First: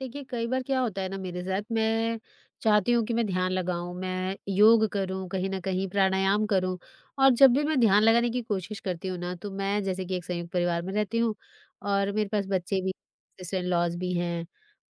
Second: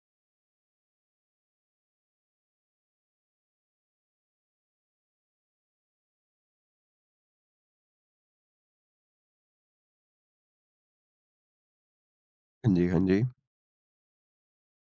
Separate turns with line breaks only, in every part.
देखिए, कई बार क्या होता है ना मेरे साथ, मैं चाहती हूँ कि मैं ध्यान लगाऊँ, मैं योग करूँ, कहीं न कहीं प्राणायाम करूँ। और जब भी मैं ध्यान लगाने की कोशिश करती हूँ ना, तो मैं जैसे कि एक संयुक्त परिवार में रहती हूँ और मेरे पास
हाँ
बच्चे
जी,
भी,
हाँ जी।
सिस्टर-इन-लॉज़ भी हैं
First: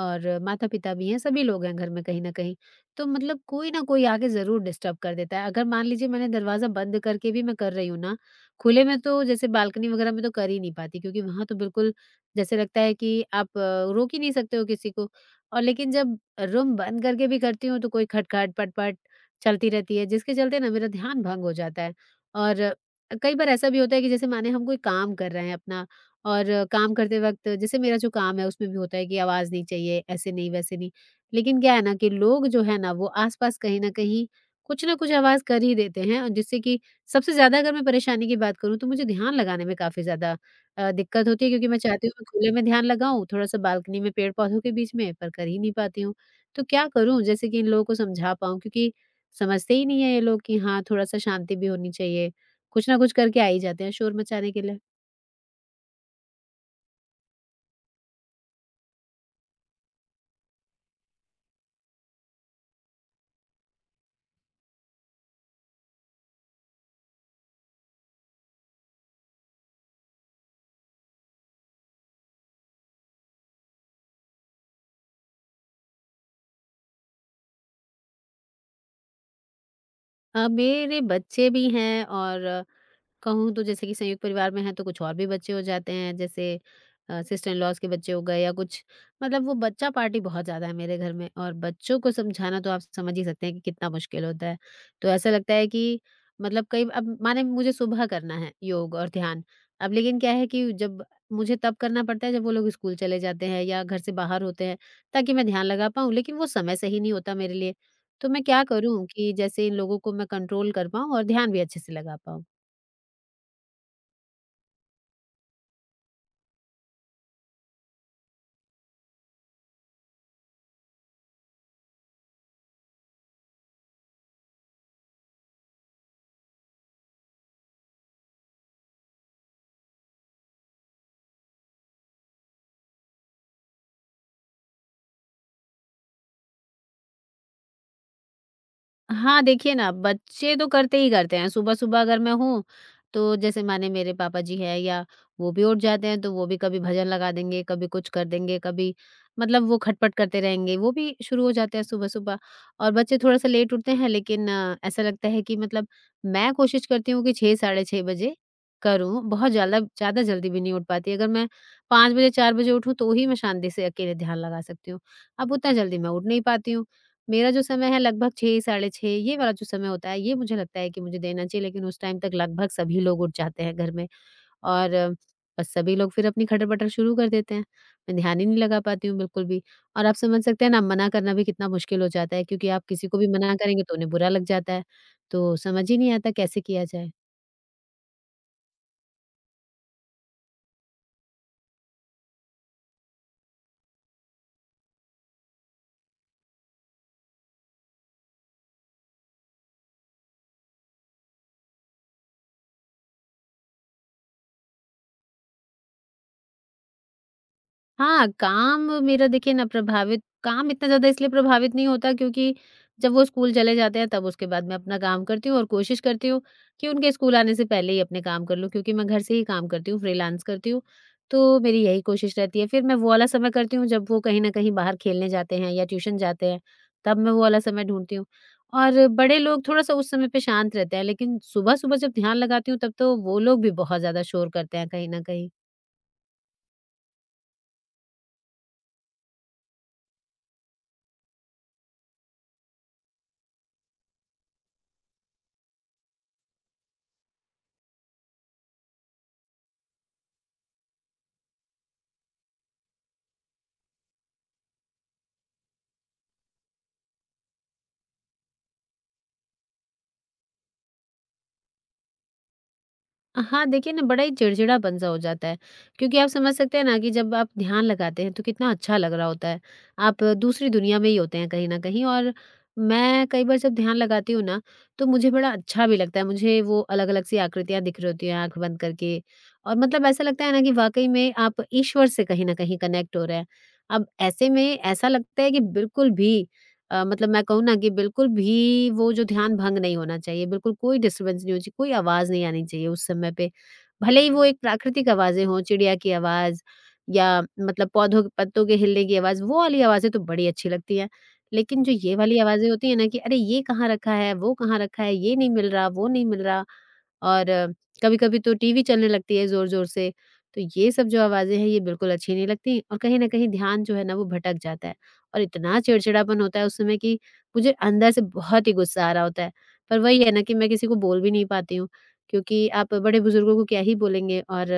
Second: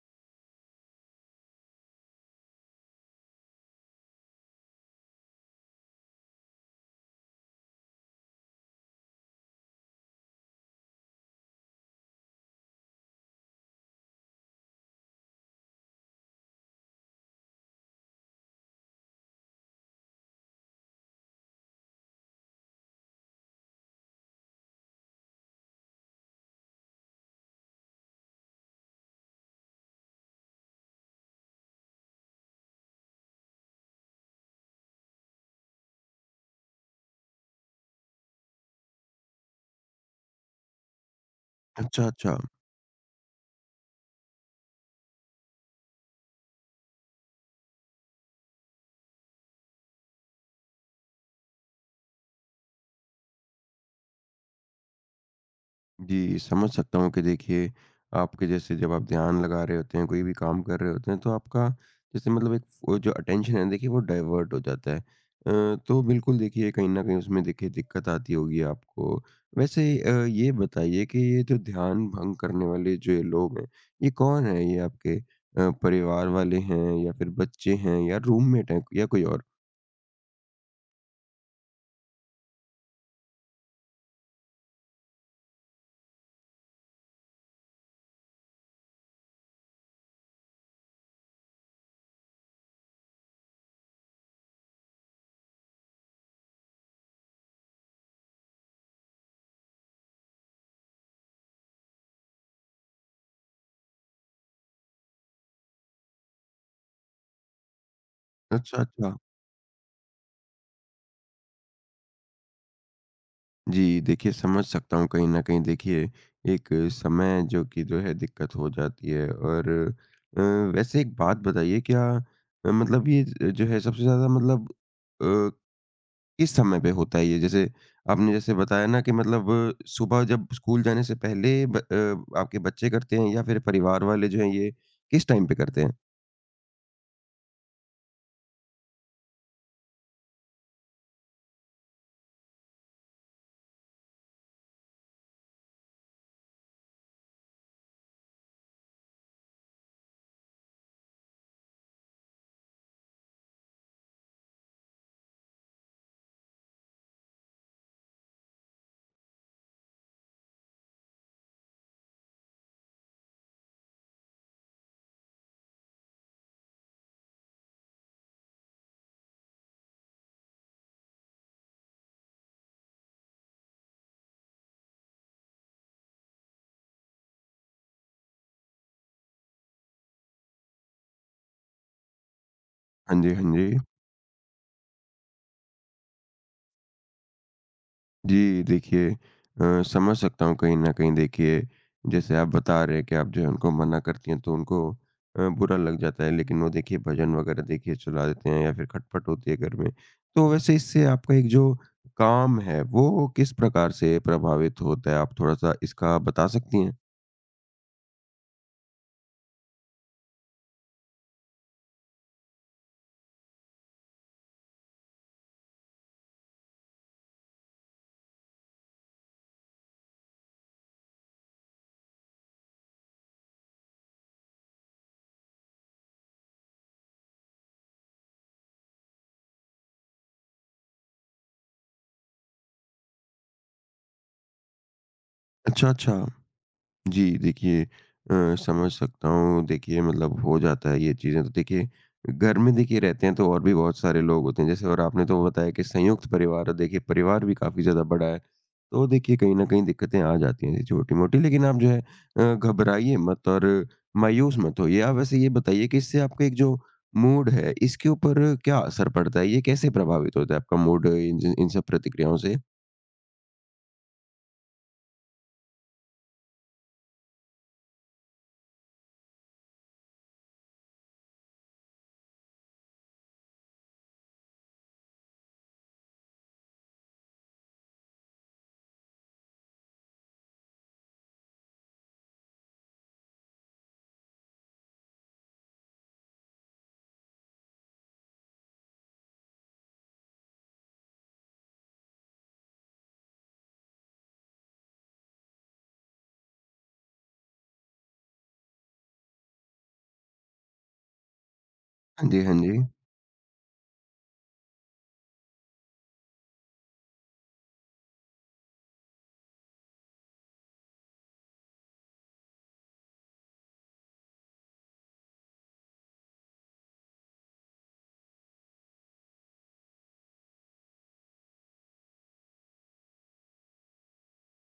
और माता-पिता भी हैं, सभी लोग हैं घर में कहीं न कहीं। तो मतलब कोई ना कोई आके ज़रूर डिस्टर्ब कर देता है। अगर मान लीजिए मैंने दरवाज़ा बंद करके भी मैं कर रही हूँ ना, खुले में तो जैसे बालकनी वगैरह में तो कर ही नहीं पाती क्योंकि वहाँ तो बिल्कुल जैसे लगता है कि आप रोक ही नहीं सकते हो किसी को। और लेकिन जब रूम बंद करके भी करती हूँ तो कोई खटखट पटपट चलती रहती है जिसके चलते ना मेरा ध्यान भंग हो जाता है। और अ, कई बार ऐसा भी होता है कि जैसे माने हम कोई काम कर रहे हैं अपना और काम करते वक्त जैसे मेरा जो काम है उसमें भी होता है कि आवाज़ नहीं चाहिए ऐसे नहीं वैसे नहीं। लेकिन क्या है ना कि लोग जो है ना वो आसपास कहीं ना कहीं कुछ ना कुछ आवाज़ कर ही देते हैं और जिससे कि सबसे ज़्यादा अगर मैं परेशानी की बात करूँ तो मुझे ध्यान लगाने में काफ़ी ज़्यादा दिक्कत होती है क्योंकि मैं चाहती
अच्छा,
हूँ मैं
अच्छा।
खुले में ध्यान लगाऊँ, थोड़ा-सा बालकनी में पेड़-पौधों के बीच में, पर कर ही नहीं पाती हूँ। तो क्या करूँ जैसे कि इन लोगों को समझा पाऊँ? क्योंकि समझते ही नहीं है ये लोग कि हाँ, थोड़ा-सा शांति भी होनी चाहिए। कुछ ना कुछ करके आ ही जाते हैं शोर मचाने के लिए।
जी, समझ सकता हूँ कि देखिए आपके जैसे जब आप ध्यान लगा रहे होते हैं, कोई भी काम कर रहे होते हैं, तो आपका जैसे मतलब एक वो जो अटेंशन है देखिए वो डाइवर्ट हो जाता है। तो बिल्कुल देखिए कहीं न कहीं उसमें देखिए दिक्कत आती होगी आपको। वैसे ये बताइए कि ये जो ध्यान भंग करने वाले जो ये लोग हैं, ये कौन हैं? ये आपके परिवार वाले हैं या फिर बच्चे हैं या रूममेट हैं या कोई और?
मेरे बच्चे भी हैं और कहूँ तो जैसे कि संयुक्त परिवार में है तो कुछ और भी बच्चे हो जाते हैं जैसे सिस्टर इन लॉज के बच्चे हो गए या कुछ। मतलब वो बच्चा पार्टी बहुत ज्यादा है मेरे घर में और बच्चों को समझाना तो आप समझ ही सकते हैं कि कितना मुश्किल होता है। तो ऐसा लगता है कि मतलब कई अब माने मुझे सुबह करना है योग और ध्यान। अब लेकिन क्या है कि जब मुझे तब करना पड़ता है जब वो लोग स्कूल चले जाते हैं या घर से बाहर होते हैं ताकि मैं ध्यान लगा पाऊँ लेकिन वो समय सही नहीं होता मेरे लिए। तो मैं क्या
अच्छा,
करूं
अच्छा।
कि जैसे इन लोगों को मैं कंट्रोल कर पाऊं और ध्यान भी अच्छे से लगा पाऊं।
जी, देखिए समझ सकता हूँ कहीं न कहीं देखिए एक समय जो कि जो है दिक्कत हो जाती है और अ, वैसे एक बात बताइए क्या मतलब ये ज जो है सबसे ज़्यादा मतलब अ, किस समय पे होता है ये? जैसे आपने जैसे बताया ना कि मतलब सुबह जब स्कूल जाने से पहले आपके बच्चे करते हैं या फिर परिवार वाले जो हैं ये किस टाइम पे करते हैं?
हाँ, देखिए ना, बच्चे तो करते ही करते हैं। सुबह-सुबह अगर मैं हूँ, तो जैसे माने मेरे पापा जी हैं या वो भी उठ जाते हैं, तो वो भी कभी भजन लगा देंगे, कभी कुछ कर देंगे, कभी मतलब वो खटपट करते रहेंगे। वो भी शुरू हो जाते हैं सुबह-सुबह। और बच्चे थोड़ा-सा लेट उठते हैं, लेकिन ऐसा लगता है कि मतलब मैं कोशिश करती हूँ कि 6 साढ़े 6 बजे करूँ। बहुत ज़्यादा ज़्यादा जल्दी भी नहीं उठ पाती। अगर मैं 5 बजे, 4 बजे उठूँ, तो ही मैं शांति से अकेले ध्यान लगा सकती हूँ। अब उतना जल्दी मैं उठ नहीं पाती हूँ। मेरा जो समय है लगभग 6 साढ़े 6 ये वाला जो समय होता है, ये मुझे लगता है कि मुझे देना चाहिए, लेकिन उस टाइम तक लगभग सभी लोग उठ जाते हैं घर में। और अ, बस सभी लोग फिर अपनी खटर-पटर शुरू कर देते हैं। मैं ध्यान ही नहीं लगा पाती हूँ बिल्कुल भी। और आप समझ सकते हैं ना मना करना भी कितना मुश्किल हो जाता है क्योंकि आप किसी को
हाँ
भी
जी, हाँ
मना
जी।
करेंगे तो उन्हें बुरा लग जाता है। तो समझ ही नहीं आता कैसे किया जाए।
जी, देखिए समझ सकता हूँ कहीं न कहीं देखिए, जैसे आप बता रहे हैं कि आप जो है उनको मना करती हैं तो उनको बुरा लग जाता है लेकिन वो देखिए भजन वगैरह देखिए चला देते हैं या फिर खटपट होती है घर में। तो वैसे इससे आपका एक जो काम है वो किस प्रकार से प्रभावित होता है? आप थोड़ा-सा इसका बता सकती हैं?
हाँ, काम मेरा देखिए ना प्रभावित काम इतना ज़्यादा इसलिए प्रभावित नहीं होता क्योंकि जब वो स्कूल चले जाते हैं तब उसके बाद मैं अपना काम करती हूँ और कोशिश करती हूँ कि उनके स्कूल आने से पहले ही अपने काम कर लूँ क्योंकि मैं घर से ही काम करती हूँ, फ्रीलांस करती हूँ। तो मेरी यही कोशिश रहती है। फिर मैं वो वाला समय करती हूँ जब वो कहीं न कहीं बाहर खेलने जाते हैं या ट्यूशन जाते हैं, तब मैं वो वाला समय ढूँढती हूँ। और बड़े लोग थोड़ा-सा उस समय पे शांत रहते हैं लेकिन सुबह-सुबह जब ध्यान लगाती हूँ तब तो वो लोग भी बहुत ज़्यादा शोर करते हैं कहीं न कहीं।
अच्छा, अच्छा। जी, देखिए समझ सकता हूँ। देखिए मतलब हो जाता है ये चीज़ें तो देखिए घर में देखिए रहते हैं तो और भी बहुत सारे लोग होते हैं जैसे, और आपने तो बताया कि संयुक्त परिवार है, देखिए परिवार भी काफ़ी ज़्यादा बड़ा है। तो देखिए कहीं न कहीं दिक्कतें आ जाती हैं छोटी-मोटी, लेकिन आप जो है घबराइए मत और मायूस मत होइए। आप वैसे ये बताइए कि इससे आपका एक जो मूड है इसके ऊपर क्या असर पड़ता है? ये कैसे प्रभावित होता है आपका मूड इन इन सब प्रतिक्रियाओं से?
हाँ, देखिए ना बड़ा ही चिड़चिड़ापन सा हो जाता है, क्योंकि आप समझ सकते हैं ना कि जब आप ध्यान लगाते हैं तो कितना अच्छा लग रहा होता है। आप दूसरी दुनिया में ही होते हैं कहीं न कहीं। और मैं कई बार जब ध्यान लगाती हूँ ना, तो मुझे बड़ा अच्छा भी लगता है। मुझे वो अलग-अलग सी आकृतियाँ दिख रही होती हैं आँख बंद करके। और मतलब ऐसा लगता है ना कि वाक़ई में आप ईश्वर से कहीं न कहीं कनेक्ट हो रहे हैं। अब ऐसे में ऐसा लगता है कि बिल्कुल भी मतलब मैं कहूँ ना कि बिल्कुल भी वो जो ध्यान भंग नहीं होना चाहिए, बिल्कुल कोई डिस्टर्बेंस नहीं होनी चाहिए, कोई आवाज़ नहीं आनी चाहिए उस समय पे। भले ही वो एक प्राकृतिक आवाज़ें हों, चिड़िया की आवाज़ या मतलब पौधों के पत्तों के हिलने की आवाज़, वो वाली आवाज़ें तो बड़ी अच्छी लगती हैं। लेकिन जो ये
हाँ
वाली
जी, हाँ
आवाज़ें
जी।
होती हैं ना कि अरे! ये कहाँ रखा है, वो कहाँ रखा है, ये नहीं मिल रहा, वो नहीं मिल रहा। और कभी-कभी तो टीवी चलने लगती है ज़ोर-ज़ोर से। तो ये सब जो आवाज़ें हैं, ये बिल्कुल अच्छी नहीं लगती और कहीं न कहीं ध्यान जो है ना वो भटक जाता है। और इतना चिड़चिड़ापन होता है उस समय कि मुझे अंदर से बहुत ही गुस्सा आ रहा होता है। पर वही है ना कि मैं किसी को बोल भी नहीं पाती हूँ, क्योंकि आप बड़े-बुजुर्गों को क्या ही बोलेंगे। और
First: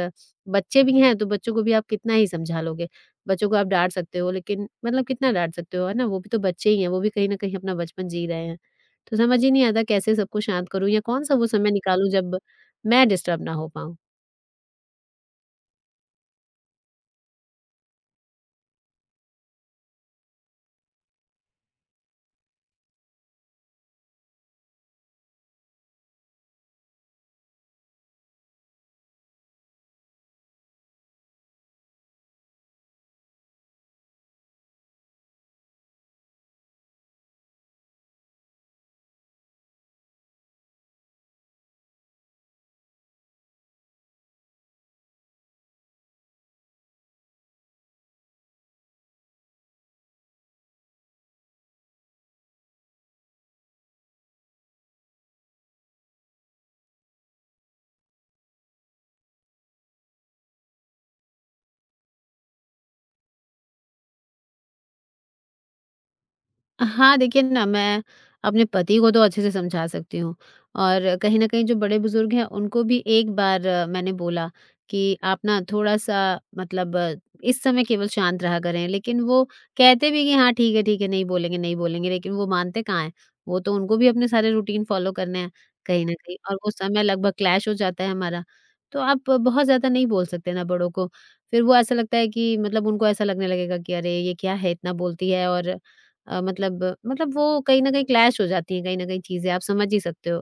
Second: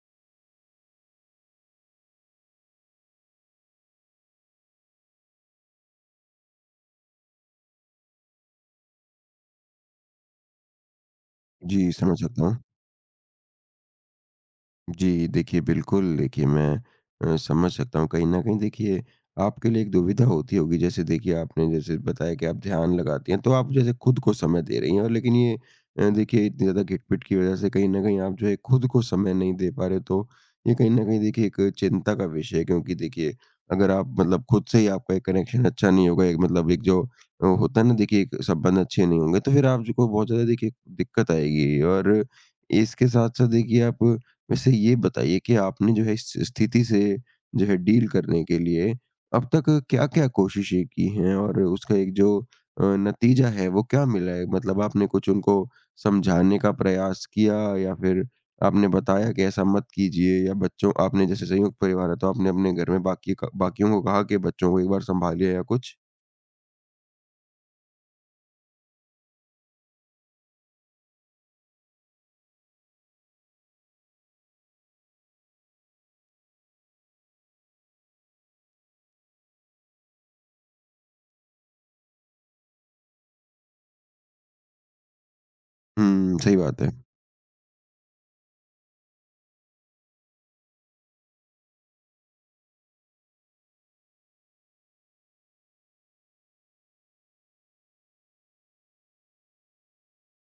बच्चे भी हैं, तो बच्चों को भी आप कितना ही समझा लोगे। बच्चों को आप डाँट सकते हो, लेकिन मतलब कितना डाँट सकते हो, है ना? वो भी तो बच्चे ही हैं, वो भी कहीं न कहीं अपना बचपन जी रहे हैं। तो समझ ही नहीं आता कैसे सबको शांत करूँ या कौन-सा वो समय
जी,
निकालूँ
समझ
जब
सकता हूँ।
मैं डिस्टर्ब ना हो पाऊँ।
जी, देखिए बिल्कुल, देखिए मैं समझ सकता हूँ कहीं न कहीं देखिए आपके लिए एक दुविधा होती होगी। जैसे देखिए आपने जैसे बताया कि आप ध्यान लगाती हैं, तो आप जैसे खुद को समय दे रही हैं और लेकिन ये देखिए इतनी ज़्यादा खिटपिट की वज़ह से कहीं न कहीं आप जो है खुद को समय नहीं दे पा रहे हो, तो ये कहीं न कहीं देखिए एक चिंता का विषय है क्योंकि देखिए अगर आप मतलब खुद से ही आपका एक कनेक्शन अच्छा नहीं होगा, एक मतलब एक जो होता है ना देखिए, एक संबंध अच्छे नहीं होंगे, तो फिर आप जो को बहुत ज़्यादा देखिए दिक्कत आएगी। और इसके साथ-साथ देखिए आप वैसे ये बताइए कि आपने जो है इस स्थिति से जो है डील करने के लिए अब तक क्या-क्या कोशिशें की हैं और उसका एक जो नतीजा है वो क्या मिला है? मतलब आपने कुछ उनको समझाने का प्रयास किया या फिर आपने बताया कि ऐसा मत कीजिए, या बच्चों आपने जैसे संयुक्त परिवार है तो आपने अपने घर में बाकी क बाकियों को कहा कि बच्चों को एक बार सँभालिए या कुछ?
हाँ, देखिए ना मैं अपने पति को तो अच्छे से समझा सकती हूँ। और कहीं न कहीं जो बड़े-बुज़ुर्ग हैं उनको भी एक बार मैंने बोला कि आप ना थोड़ा-सा मतलब इस समय केवल शांत रहा करें। लेकिन वो कहते भी कि हाँ, ठीक है, नहीं बोलेंगे, नहीं बोलेंगे, लेकिन वो मानते कहाँ हैं। वो तो उनको भी अपने सारे रूटीन फ़ॉलो करने हैं कहीं न कहीं
हुँ,
और
सही
वो
बात है।
समय लगभग क्लैश हो जाता है हमारा। तो आप बहुत ज़्यादा नहीं बोल सकते ना बड़ों को। फिर वो ऐसा लगता है कि मतलब उनको ऐसा लगने लगेगा कि अरे! ये क्या है इतना बोलती है। और मतलब वो कहीं न कहीं क्लैश हो जाती है कहीं न कहीं चीज़ें आप समझ ही सकते हो,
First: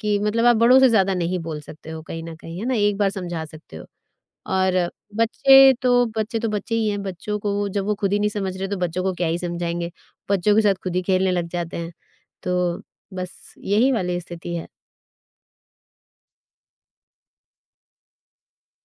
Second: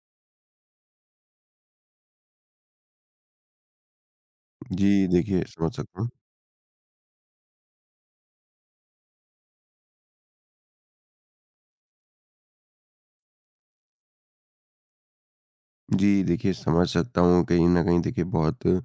कि मतलब आप बड़ों से ज़्यादा नहीं बोल सकते हो कहीं न कहीं, है ना? एक बार समझा सकते हो। और
जी, देखिए समझ
बच्चे
सकता
तो
हूँ।
बच्चे तो बच्चे ही हैं, बच्चों को वो- जब वो खुद ही नहीं समझ रहे तो बच्चों को क्या ही समझाएँगे, बच्चों के साथ खुद ही खेलने लग जाते हैं। तो बस यही वाली स्थिति है।
जी, देखिए समझ सकता हूँ कहीं न कहीं देखिए बहुत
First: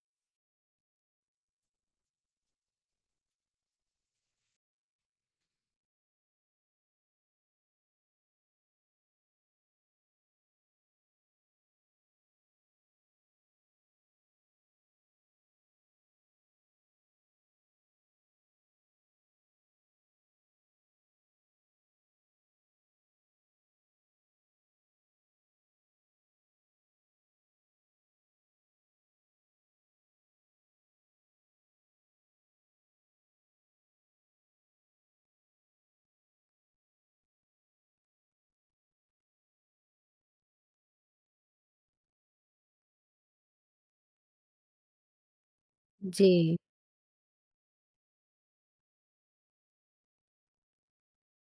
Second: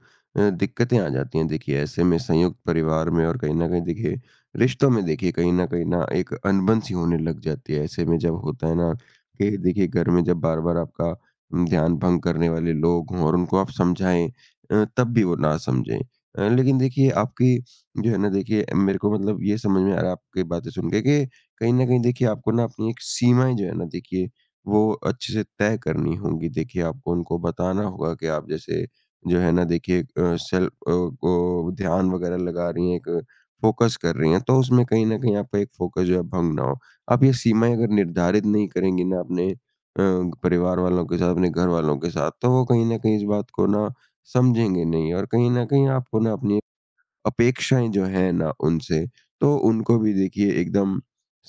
दिक्कतें आ जाती हैं देखिए ऐसे में संयुक्त परिवार में, और कहीं न कहीं देखिए रिश्तों में देखिए कहीं न कहीं ना एक अनबन सी होने लग जाती है। ऐसे में जब होता है ना कि देखिए घर में जब बार-बार आपका ध्यान भंग करने वाले लोग हों और उनको आप समझाएँ तब भी वो ना समझें। लेकिन देखिए आपकी जो है ना देखिए, मेरे को मतलब ये समझ में आ रहा है आपकी बातें सुन के, कि कहीं न कहीं देखिए आपको ना अपनी एक सीमाएँ जो है ना देखिए वो अच्छे से तय करनी होंगी। देखिए, आपको उनको बताना होगा कि आप जैसे जो है ना देखिए सेल्फ को ध्यान वगैरह लगा रही हैं, एक फ़ोकस कर रही हैं, तो उसमें कहीं न कहीं आपका एक फ़ोकस जो है भंग ना हो। आप ये सीमाएँ अगर निर्धारित नहीं करेंगी ना अपने परिवार वालों के साथ, अपने घर वालों के साथ, तो वो कहीं न कहीं इस बात को ना समझेंगे नहीं, और कहीं न कहीं आपको ना
जी।
अपनी अपेक्षाएँ जो हैं ना उनसे, तो उनको भी देखिए एकदम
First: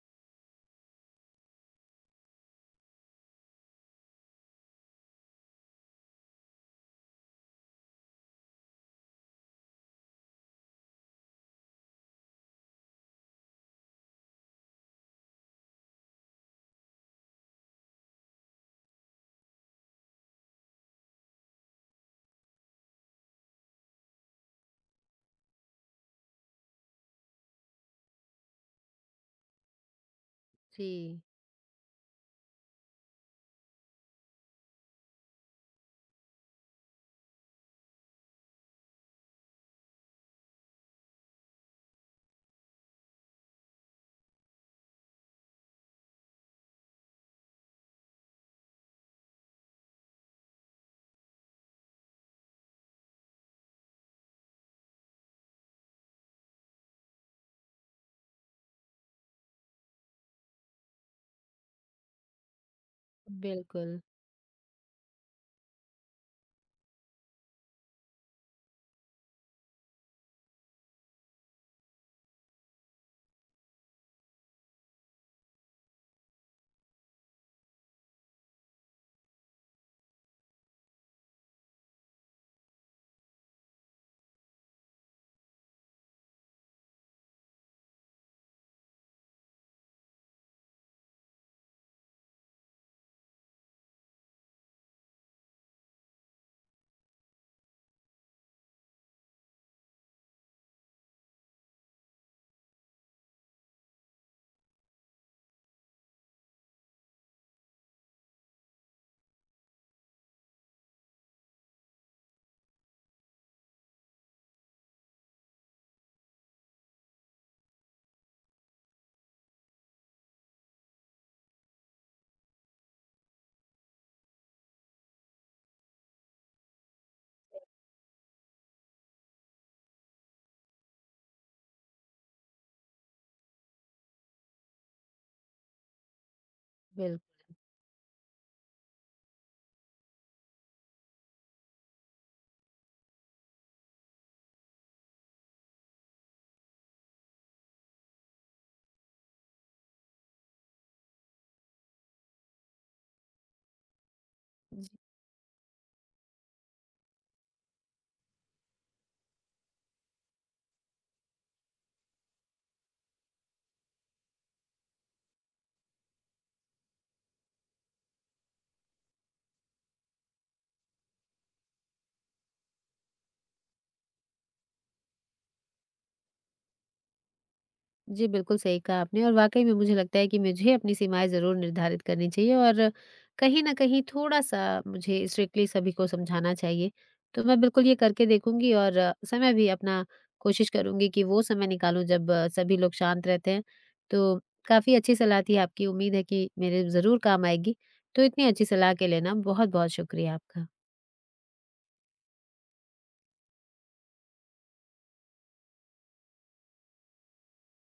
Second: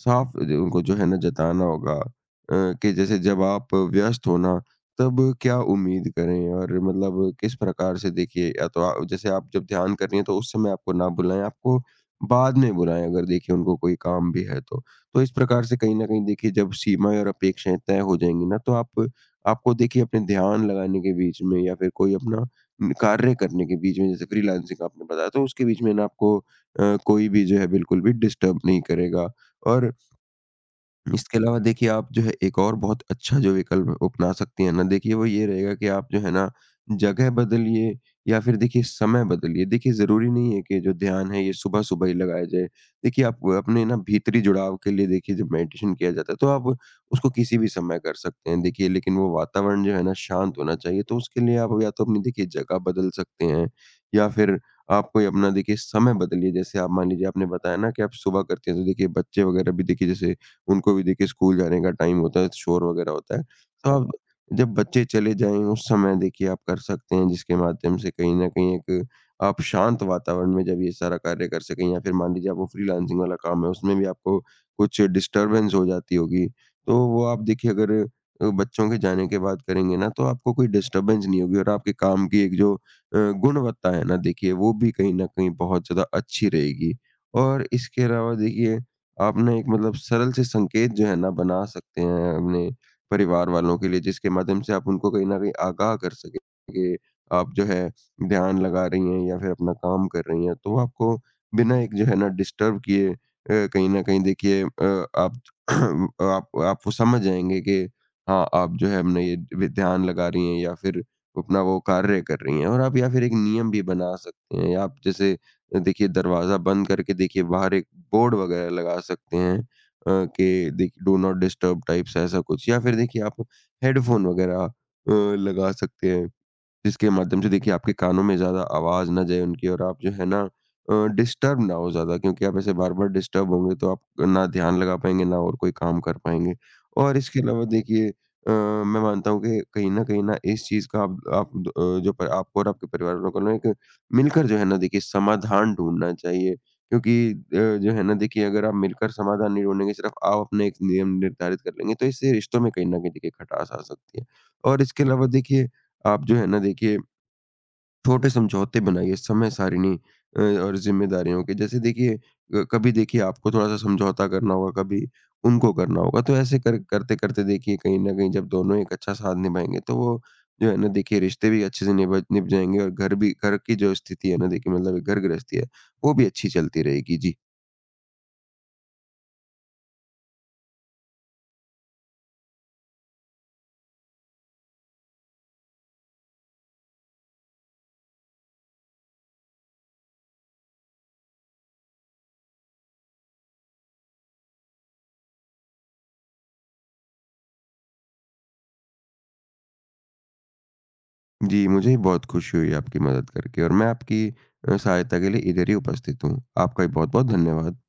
साफ जो उनको जो है ना जताना होगा कि जैसे जब आप व्यस्त हो ना, तब क्या उम्मीद करें, और मतलब किस प्रकार से देखिए या तो जैसे आप जब ध्यान कर रही हैं तो उस समय आपको ना बुलाएँ, आपको बाद में बुलाएँ अगर देखिए उनको कोई काम भी है तो। तो इस प्रकार से कहीं न कहीं देखिए जब सीमाएँ और अपेक्षाएँ तय हो जाएँगी ना, तो आप आपको देखिए अपने ध्यान लगाने के बीच में, या फिर कोई अपना कार्य करने के बीच में जैसे फ्रीलांसिंग आपने बताया, तो उसके बीच में ना आपको कोई भी जो है बिल्कुल भी डिस्टर्ब नहीं करेगा। और
जी,
इसके अलावा देखिए आप जो है एक और बहुत अच्छा जो विकल्प अपना सकती हैं ना देखिए, वो ये रहेगा कि आप जो है ना जगह बदलिए या फिर देखिए समय बदलिए। देखिए ज़रूरी नहीं है कि जो ध्यान है ये सुबह-सुबह ही लगाया जाए। देखिए आप वो अपने ना भीतरी जुड़ाव के लिए देखिए जब मेडिटेशन किया जाता है तो आप उसको किसी भी समय कर सकते हैं। देखिए लेकिन वो वातावरण जो है ना शांत होना चाहिए, तो उसके लिए आप या तो अपनी देखिए जगह बदल सकते हैं या फिर आप कोई अपना देखिए समय बदलिए। जैसे आप मान लीजिए, आपने बताया ना कि आप सुबह करते हैं, तो देखिए बच्चे वग़ैरह भी देखिए जैसे उनको भी देखिए स्कूल जाने का टाइम होता है, शोर वगैरह होता है। तो
बिल्कुल,
आप जब बच्चे चले जाएँ उस समय देखिए आप कर सकते हैं, जिसके माध्यम से कहीं न कहीं एक आप शांत वातावरण में जब ये सारा कार्य कर सकें, या फिर मान लीजिए आपको फ्रीलांसिंग वाला काम है, उसमें भी आपको कुछ डिस्टर्बेंस हो जाती होगी। तो वो आप देखिए अगर बच्चों के जाने के बाद करेंगे ना, तो आपको कोई डिस्टर्बेंस नहीं होगी और आपके काम की एक जो गुणवत्ता है ना देखिए वो भी कहीं न कहीं बहुत ज़्यादा अच्छी रहेगी। और इसके अलावा देखिए आपने एक, मतलब सरल से संकेत जो है ना बना सकते हैं अपने परिवार वालों के लिए, जिसके माध्यम से आप उनको कहीं न कहीं आगाह कर सकें कि आप जो है ध्यान लगा रही हैं या फिर अपना काम कर रही हैं। तो आपको बिना एक जो है ना डिस्टर्ब किए कहीं न कहीं देखिए आप आप वो समझ जाएँगे कि हाँ, आप जो है अपना ये वि ध्यान लगा रही हैं, या फिर अपना वो कार्य कर रही हैं। और आप या फिर एक नियम भी बना सकते हैं। आप जैसे देखिए दरवाज़ा बंद करके देखिए बाहर एक बोर्ड वगैरह लगा सकते हैं कि देखिए डू नॉट डिस्टर्ब टाइप्स ऐसा कुछ, या फिर देखिए आप हेडफ़ोन वगैरह लगा सकते हैं। जिसके माध्यम से देखिए आपके कानों में ज़्यादा आवाज़ ना जाए उनकी, और आप जो है ना डिस्टर्ब ना हो ज़्यादा, क्योंकि आप ऐसे बार-बार डिस्टर्ब होंगे तो आप ना ध्यान लगा पाएँगे, ना और कोई काम कर पाएँगे। और
बिल्कुल।
इसके अलावा देखिए अ, मैं मानता हूँ कि कहीं न कहीं ना इस चीज़ का आप द अ, जो प आपको और आपके परिवार वालों को ना एक मिलकर जो है ना देखिए समाधान ढूँढना चाहिए, क्योंकि जो है ना देखिए अगर आप मिलकर समाधान नहीं ढूँढेंगे, सिर्फ़ आप अपने एक नियम निर्धारित कर लेंगे, तो इससे रिश्तों में कहीं न कहीं देखिए खटास आ सकती है। और इसके अलावा देखिए आप जो है ना देखिए छोटे समझौते बनाइए समय सारिणी और ज़िम्मेदारियों के। जैसे देखिए कभी देखिए आपको थोड़ा-सा समझौता करना होगा, कभी उनको करना होगा। तो ऐसे कर करते-करते देखिए कहीं न कहीं जब दोनों एक अच्छा साथ निभाएँगे, तो वो जो है ना देखिए रिश्ते भी अच्छे से निभ निभ जाएँगे और घर भी, घर की जो स्थिति है ना देखिए, मतलब घर गृहस्थी है, वो भी अच्छी चलती रहेगी। जी।
जी, बिल्कुल सही कहा आपने और वाक़ई में मुझे लगता है कि मुझे अपनी सीमाएँ ज़रूर निर्धारित करनी चाहिए और कहीं न कहीं थोड़ा-सा मुझे स्ट्रिक्टली सभी को समझाना चाहिए। तो मैं बिल्कुल ये करके देखूँगी और समय भी अपना कोशिश करूँगी कि वो समय निकालूँ जब सभी लोग शांत रहते हैं। तो काफ़ी अच्छी सलाह थी आपकी, उम्मीद है कि मेरे ज़रूर काम आएगी। तो इतनी अच्छी सलाह के लिए ना बहुत-बहुत शुक्रिया आपका।
जी, मुझे भी बहुत खुशी हुई आपकी मदद करके, और मैं आपकी सहायता के लिए इधर ही उपस्थित हूँ। आपका भी बहुत-बहुत धन्यवाद।